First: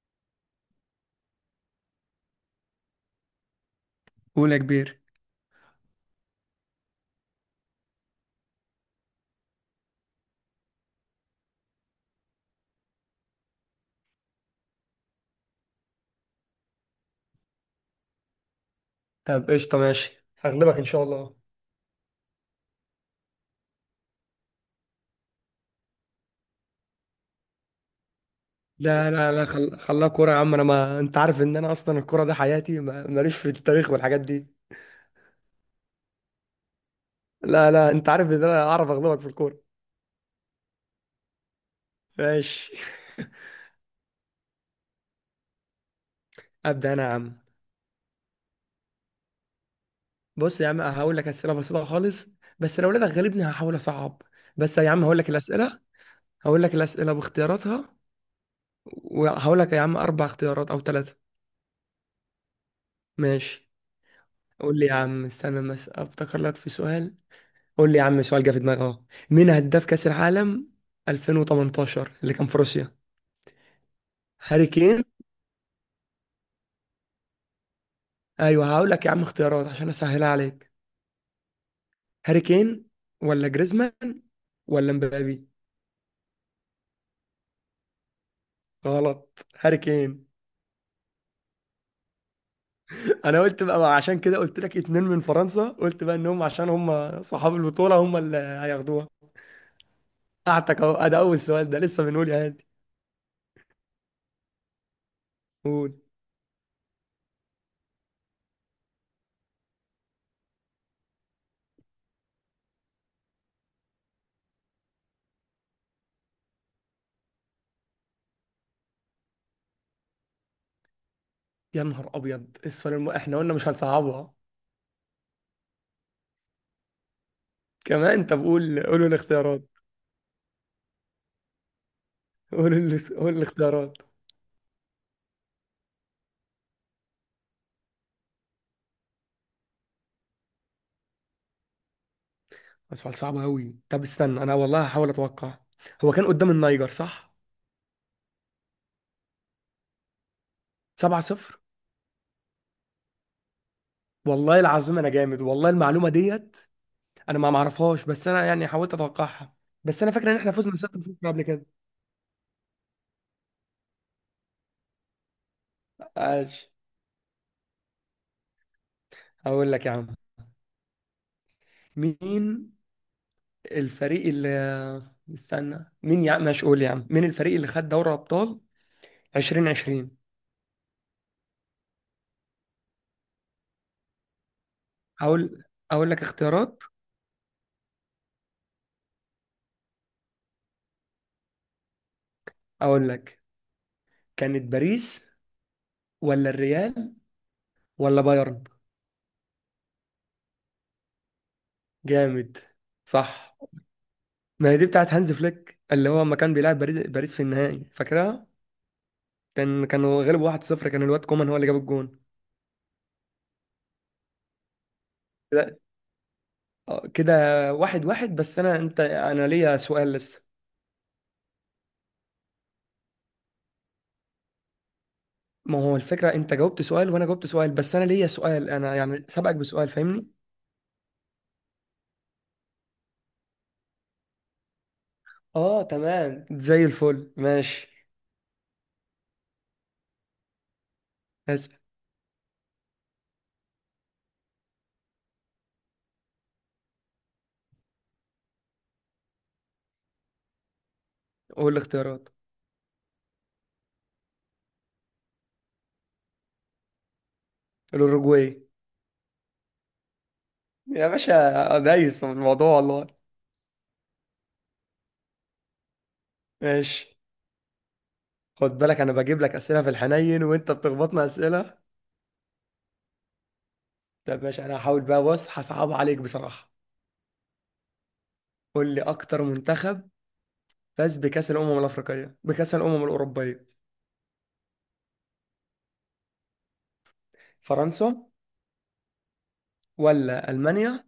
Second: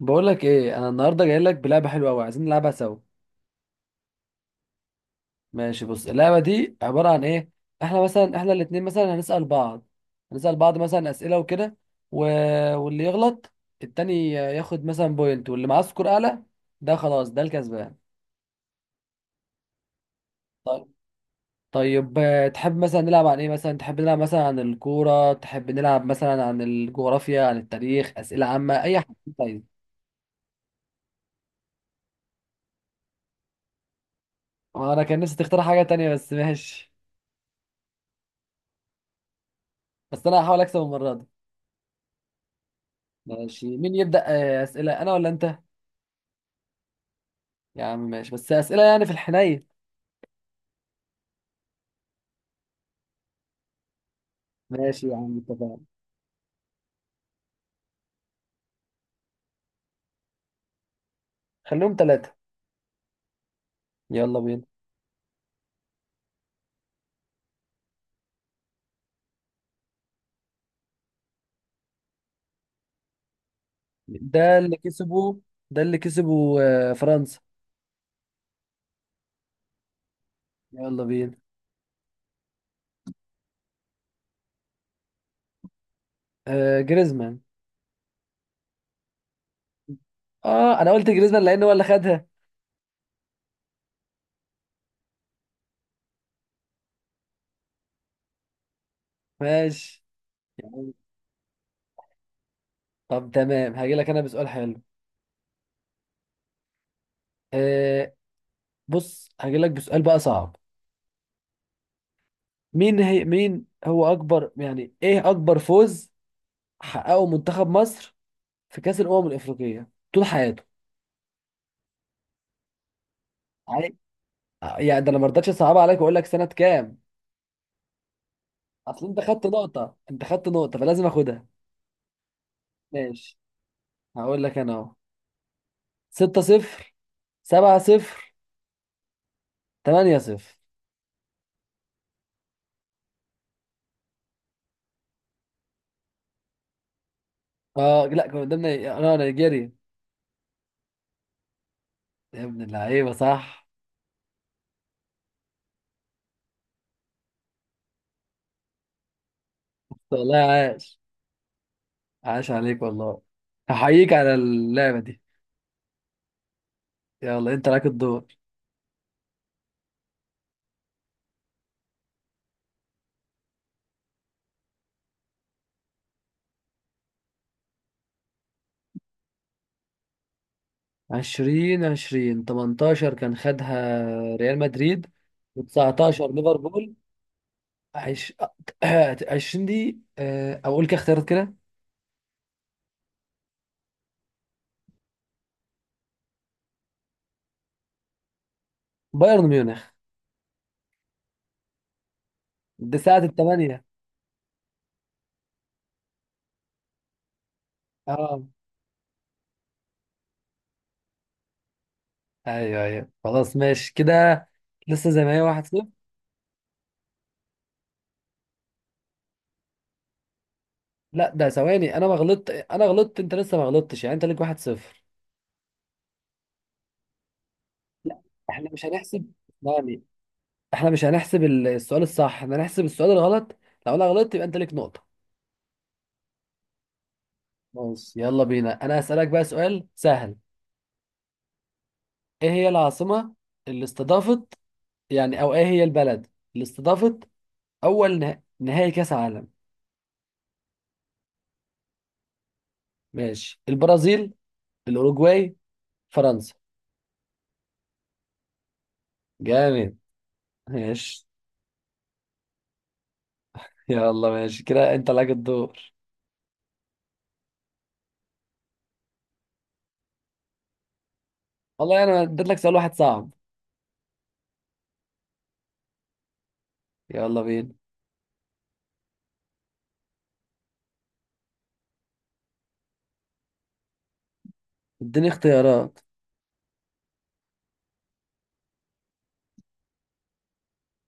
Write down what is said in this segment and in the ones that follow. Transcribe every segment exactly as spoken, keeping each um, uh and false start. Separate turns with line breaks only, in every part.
بقول لك ايه، انا النهارده جاي لك بلعبه حلوه قوي، عايزين نلعبها سوا.
قول يا كبير.
ماشي، بص، اللعبه دي عباره عن ايه؟ احنا مثلا احنا الاتنين مثلا هنسال بعض هنسال بعض مثلا اسئله وكده. و... واللي يغلط التاني ياخد مثلا بوينت، واللي معاه سكور اعلى، ده خلاص ده الكسبان.
طب قشطة، ماشي، هغلبك إن
طيب.
شاء الله.
طيب، آه، تحب مثلا نلعب عن ايه؟ مثلا تحب نلعب مثلا عن الكوره، تحب نلعب مثلا عن الجغرافيا، عن التاريخ، اسئله عامه، اي
لا
حاجه؟
لا لا،
طيب.
خل... خلاها كورة يا عم. انا، ما انت عارف ان انا اصلا الكورة ده حياتي. ما... ماليش في التاريخ والحاجات دي.
انا كان نفسي تختار حاجه تانية، بس ماشي.
لا لا، انت عارف ان انا اعرف اغلبك في الكورة.
بس انا هحاول اكسب المره دي.
ماشي.
ماشي، مين يبدأ؟ آه، أسئلة أنا ولا أنت؟
ابدا انا يا عم.
يا عم ماشي، بس أسئلة يعني في الحنين.
بص يا عم، هقول لك اسئله بسيطه خالص. بس لو لقيتك غالبني هحاول اصعب. بس يا عم
ماشي يا
هقول لك
عم، اتفقنا.
الاسئله. هقول لك الاسئله باختياراتها، وهقول لك يا عم اربع اختيارات او ثلاثه.
خليهم ثلاثة.
ماشي.
يلا بينا.
قول لي يا عم، استنى بس افتكر لك في سؤال. قول لي يا عم، سؤال جه في دماغي اهو. مين هداف كأس العالم ألفين وتمنتاشر اللي كان في روسيا؟
ده
هاري
اللي
كين.
كسبه ده اللي كسبه آه، فرنسا.
ايوه، هقول لك يا عم اختيارات عشان اسهلها عليك.
يلا بينا.
هاري كين، ولا جريزمان، ولا مبابي؟
آه جريزمان.
غلط، هاري كين.
اه، انا قلت جريزمان لان هو اللي خدها.
انا قلت بقى بقى عشان كده قلت لك اتنين من فرنسا، قلت بقى انهم عشان هم صحاب البطولة هم اللي هياخدوها.
ماشي يا
قعدتك
عم.
اهو. أه، ده اول سؤال ده لسه، بنقول يا هادي.
طب تمام، هاجي لك انا بسؤال حلو.
قول.
آه بص، هاجي لك بسؤال بقى صعب. مين هي مين هو اكبر، يعني ايه اكبر فوز حققه منتخب مصر في كأس الأمم الأفريقية طول حياته؟
يا نهار ابيض، السؤال الم... احنا قلنا مش هنصعبها.
يعني ده انا ما رضيتش اصعب عليك واقول لك سنه كام.
كمان طب قول،
اصل
قولوا
انت خدت
الاختيارات.
نقطه انت خدت نقطه فلازم اخدها.
قولوا ال- قولوا
ماشي،
الاختيارات.
هقول لك انا اهو، ستة صفر، سبعة صفر، ثمانية صفر.
سؤال صعب أوي، طب استنى أنا والله هحاول أتوقع. هو كان قدام النيجر، صح؟
اه، لا، كان قدامنا، انا نيجيريا.
سبعة صفر.
يا ابن اللعيبه صح.
والله العظيم أنا جامد، والله المعلومة ديت أنا ما معرفهاش، بس أنا يعني حاولت أتوقعها. بس أنا فاكر إن
والله
إحنا فزنا
عاش.
ستة صفر قبل كده.
عاش عليك والله. احييك على اللعبه دي.
ماشي.
يلا انت لك الدور.
هقول لك يا عم، مين الفريق اللي، استنى مين، يا عم ماشي، قول يا عم، مين الفريق اللي خد دوري أبطال ألفين وعشرين؟
عشرين عشرين تمنتاشر كان خدها ريال مدريد،
هقول أقول، أقول
و19
لك اختيارات.
ليفربول. عش... عشرين دي، آه، اقول كده اختيارات كده.
أقول لك، كانت باريس، ولا الريال، ولا بايرن؟
بايرن ميونخ.
جامد.
دي ساعة
صح.
الثمانية.
ما هي دي بتاعت هانز فليك اللي هو لما كان بيلعب باريس باريس في النهائي،
اه،
فاكرها. كان كانوا غلبوا واحد صفر، كان الواد كومان هو اللي جاب الجون.
ايوه، ايوه، خلاص ماشي كده. لسه زي ما هي.
كده.
واحد صفر.
آه، كده. واحد واحد، بس انا انت انا ليا سؤال لسه.
لا، ده ثواني، انا ما غلطت انا غلطت، انت لسه ما غلطتش، يعني انت ليك واحد صفر.
ما هو الفكرة انت جاوبت سؤال وانا جاوبت سؤال، بس انا
لا،
ليا
احنا
سؤال،
مش
انا يعني
هنحسب
سبقك بسؤال،
يعني
فاهمني.
احنا مش هنحسب ال- السؤال الصح، احنا هنحسب السؤال الغلط. لو انا غلطت يبقى انت ليك نقطة.
اه تمام زي الفل، ماشي.
ماشي يلا بينا، انا هسألك بقى سؤال سهل.
اسال.
ايه هي العاصمة اللي استضافت، يعني، او ايه هي البلد اللي استضافت اول نه... نهائي كأس عالم؟
قول الاختيارات.
ماشي، البرازيل، الاوروجواي، فرنسا.
الاوروجواي.
جامد.
يا
ماشي.
باشا دايس في الموضوع والله.
يلا ماشي كده، انت لك الدور.
ماشي، خد بالك انا بجيب لك اسئله في الحنين وانت بتخبطنا اسئله.
والله انا اديت لك سؤال واحد صعب.
طب ماشي انا هحاول بقى، بص هصعب عليك بصراحه.
يلا بينا.
قول لي، اكتر منتخب فاز بكاس الامم الافريقيه بكاس الامم الاوروبيه.
اديني اختيارات.
فرنسا، ولا المانيا،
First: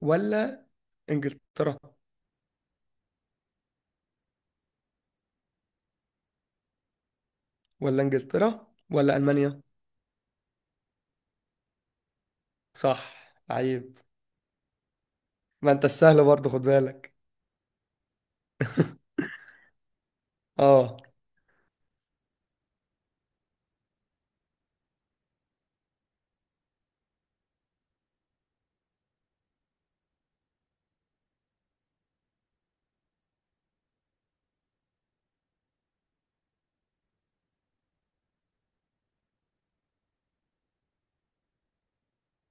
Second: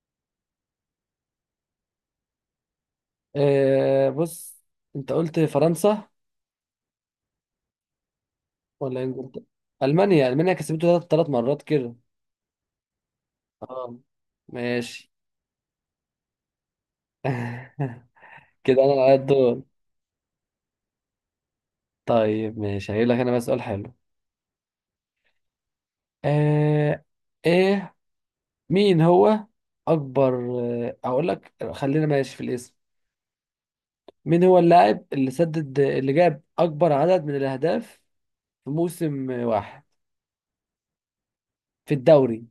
ولا انجلترا
اه، بص، انت قلت فرنسا،
ولا انجلترا
ولا
ولا
انجلترا.
المانيا.
المانيا، المانيا كسبته ثلاث مرات كده.
صح،
اه.
عيب.
ماشي.
ما انت السهل برضه خد بالك.
كده انا على الدور.
اه.
طيب ماشي، هجيب لك انا بقى سؤال حلو. آه ايه، مين هو اكبر آه، اقول لك خلينا ماشي في الاسم. مين هو اللاعب اللي سدد اللي جاب أكبر عدد من الأهداف في موسم واحد في الدوري؟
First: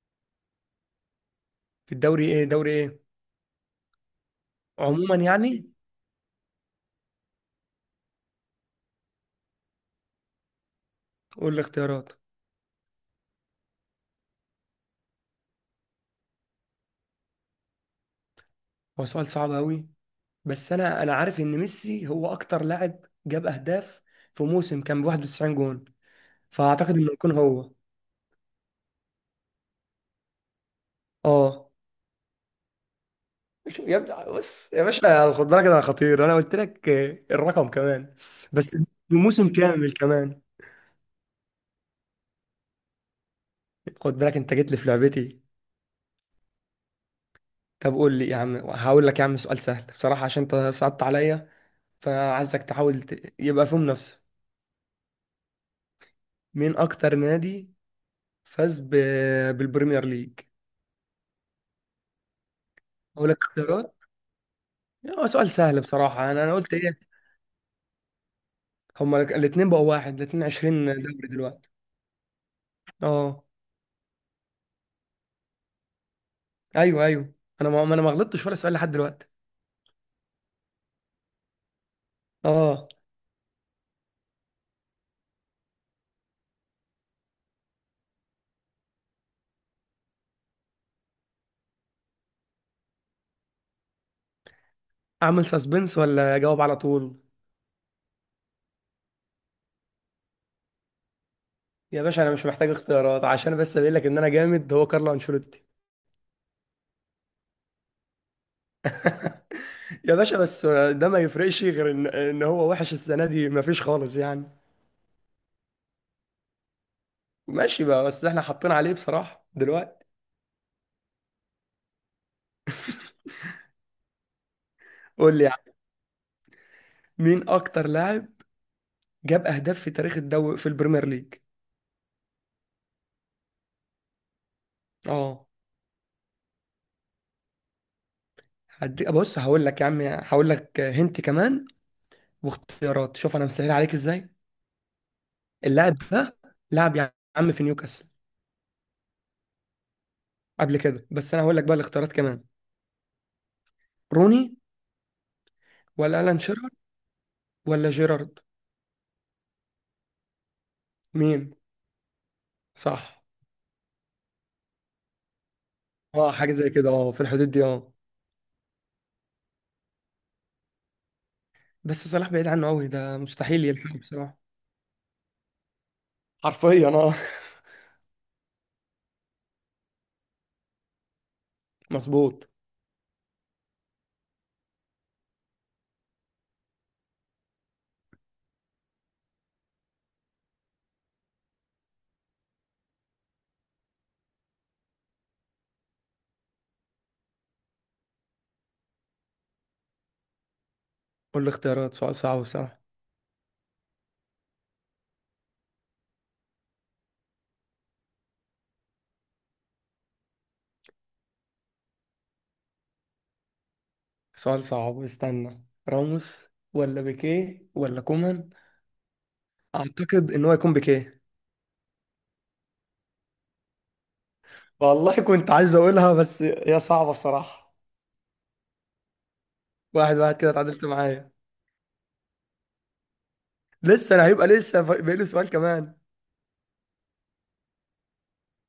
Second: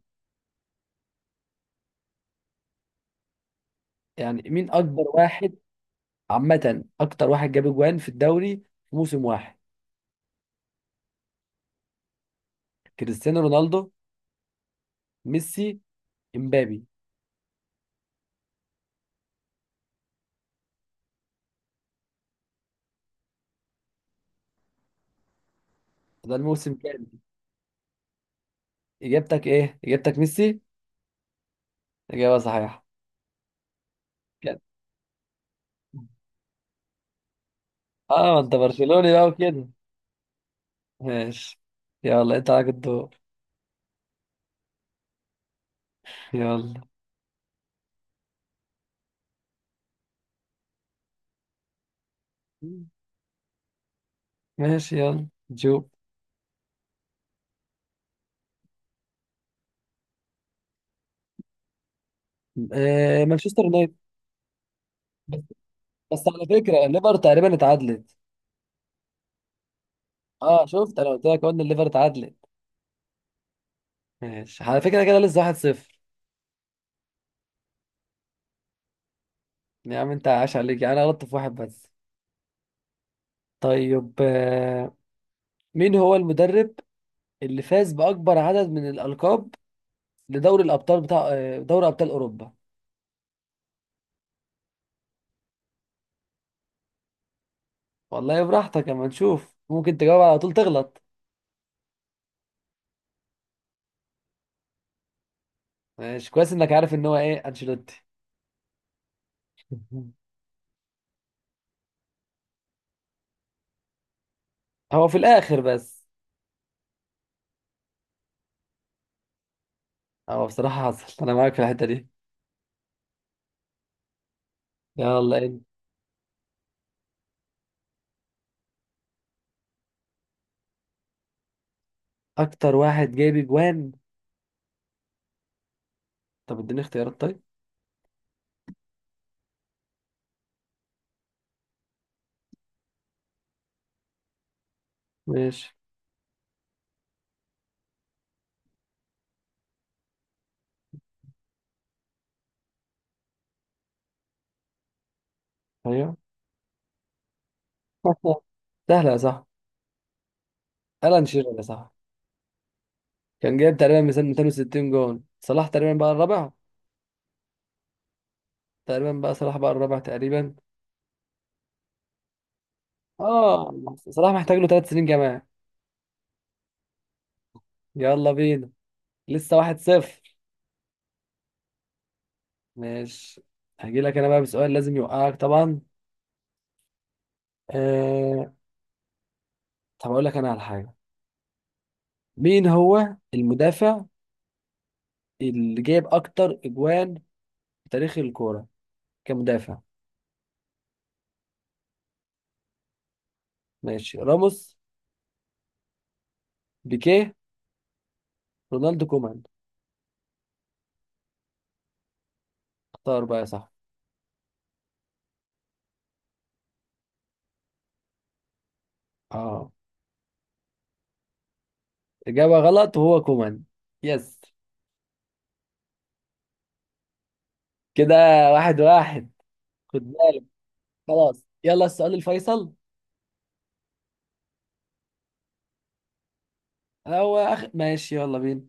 في الدوري؟ ايه دوري ايه؟
يعني مين أكبر
عموما
واحد؟
يعني.
عامة أكتر واحد جاب أجوان في الدوري في موسم واحد.
قول لي اختيارات.
كريستيانو رونالدو، ميسي، إمبابي.
هو سؤال صعب قوي، بس انا انا عارف ان ميسي هو اكتر لاعب جاب اهداف في موسم، كان ب واحد وتسعين جون،
ده الموسم
فاعتقد
كام؟
انه يكون هو.
إجابتك إيه إجابتك ميسي؟
اه.
إجابة صحيحة.
مش يا ابني،
كده.
بص يا باشا خد بالك، انا خطير انا قلت لك. الرقم كمان.
آه، ما أنت
بس،
برشلوني بقى
بموسم
وكده.
كامل كمان.
ماشي. يلا أنت عليك الدور.
خد بالك انت جيت لي في لعبتي.
يلا.
طب قول لي يا عم، هقول لك يا عم سؤال سهل بصراحة عشان انت صعبت عليا، فعايزك تحاول ت- يبقى في منافسة.
ماشي يلا جو.
مين اكتر نادي فاز ب... بالبريمير ليج؟
آه،
اقول لك
مانشستر يونايتد.
اختيارات. هو سؤال سهل
بس
بصراحة، انا
على
انا قلت
فكره،
ايه.
الليفر تقريبا اتعادلت.
هما الاثنين بقوا واحد، الاثنين
اه
عشرين
شفت، انا قلت
دوري
لك، قلنا
دلوقتي.
الليفر اتعادلت.
اه.
ماشي على فكره كده، لسه واحد صفر.
ايوه ايوه، انا ما ما- انا ما غلطتش ولا سؤال لحد دلوقتي.
يا عم انت عاش عليك، يعني انا غلطت في واحد بس.
اه.
طيب، آه، مين هو المدرب اللي فاز باكبر عدد من الالقاب لدوري الابطال بتاع، آه، دوري ابطال اوروبا؟
اعمل سسبنس ولا اجاوب على طول؟
والله براحتك، اما نشوف ممكن تجاوب على طول تغلط.
يا باشا انا مش محتاج اختيارات، عشان بس اقول لك ان انا جامد، هو كارلو انشيلوتي.
ماشي، كويس انك عارف ان هو ايه، انشيلوتي.
يا باشا بس، ده ما يفرقش غير ان ان هو وحش السنه دي، ما فيش خالص يعني.
هو في الاخر بس.
ماشي بقى، بس احنا حاطين عليه بصراحه دلوقتي.
هو بصراحه حصل، انا معاك في الحته دي. يلا
قول لي
انت.
يعني، مين اكتر لاعب جاب اهداف في تاريخ الدوري في البريمير ليج؟
اكتر واحد جايب اجوان؟
اه.
طب اديني اختيارات طيب.
هدي بص، هقول لك يا عم، هقول لك هنت كمان واختيارات. شوف انا مسهل عليك ازاي.
ماشي.
اللاعب ده لعب يا عم في نيوكاسل قبل كده، بس انا هقول لك بقى الاختيارات كمان. روني،
ايوه.
ولا الان شيرر، ولا جيرارد.
سهلة يا صاحبي. ألان
مين؟
شيرر يا صاحبي.
صح.
كان جايب تقريبا مثلا مئتين وستين جون. صلاح تقريبا بقى
اه،
الرابع.
حاجه زي كده، اه، في الحدود دي، اه.
تقريبا بقى صلاح بقى الرابع تقريبا.
بس صلاح بعيد عنه قوي، ده مستحيل
اه،
يلحقه
صلاح
بصراحه.
محتاج له ثلاث سنين كمان.
حرفيا اه.
يلا بينا. لسه واحد صفر.
مظبوط.
ماشي، هجي لك انا بقى بسؤال لازم يوقعك طبعا. آه... طب اقول لك انا على حاجة. مين هو المدافع اللي جايب اكتر اجوان في تاريخ الكورة كمدافع؟
قول لي اختيارات، سؤال صعب بصراحه.
ماشي، راموس، بيكيه، رونالدو كومان. اختار بقى يا صاحبي.
سؤال صعب، استنى. راموس، ولا بيكيه، ولا كومان؟
اه.
اعتقد ان هو يكون بيكيه.
إجابة غلط، وهو كومان. يس.
والله كنت عايز اقولها بس هي صعبه بصراحه.
كده، واحد واحد، خد
واحد واحد
بالك.
كده، اتعادلت معايا.
خلاص، يلا السؤال الفيصل.
لسه انا هيبقى لسه ف- باقي له سؤال كمان.
هو أخ... ماشي يلا بينا.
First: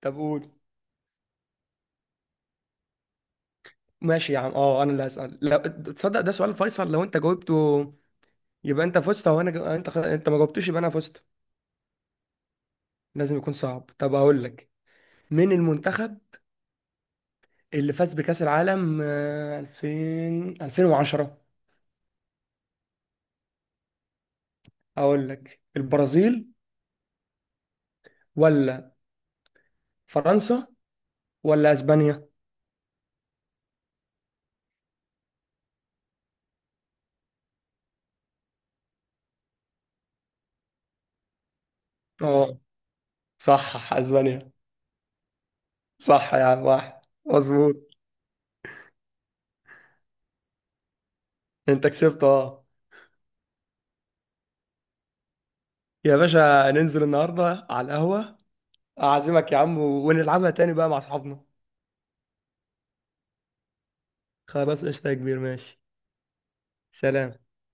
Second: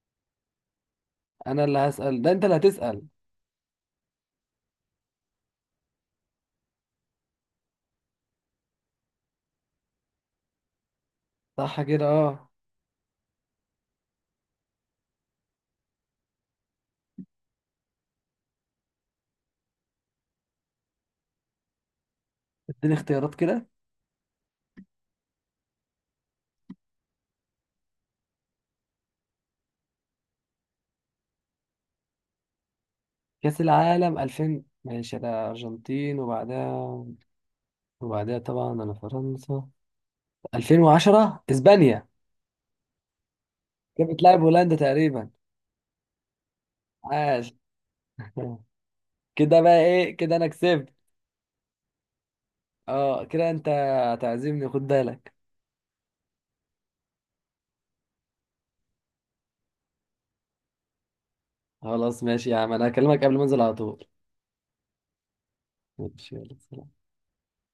طب قول.
أنا اللي هسأل، ده أنت اللي هتسأل.
ماشي يا عم، اه انا اللي هسأل. لا تصدق، ده سؤال فيصل، لو انت جاوبته يبقى انت فزت، او انا ج... انت خ... انت ما جاوبتوش يبقى انا فزت.
صح كده، أه.
لازم يكون صعب. طب اقول لك، مين المنتخب اللي فاز بكأس العالم آه، ألفين ألفين وعشرة؟
اديني اختيارات كده.
اقول لك البرازيل، ولا فرنسا، ولا اسبانيا.
كأس العالم ألفين، ماشي أنا أرجنتين، وبعدها وبعدها طبعا أنا فرنسا. الفين وعشرة إسبانيا.
اه، صح،
كانت بتلعب
اسبانيا.
هولندا تقريبا.
صح يا عم، واحد
عاش.
مظبوط.
كده بقى إيه، كده أنا كسبت.
انت كسبت، اه.
أه، كده أنت هتعزمني، خد بالك.
يا باشا، ننزل النهارده على القهوة، اعزمك يا عم ونلعبها تاني بقى مع اصحابنا.
خلاص ماشي يا عم، أنا هكلمك قبل ما أنزل على طول.
خلاص قشطة يا كبير، ماشي.
ماشي، يلا.
سلام.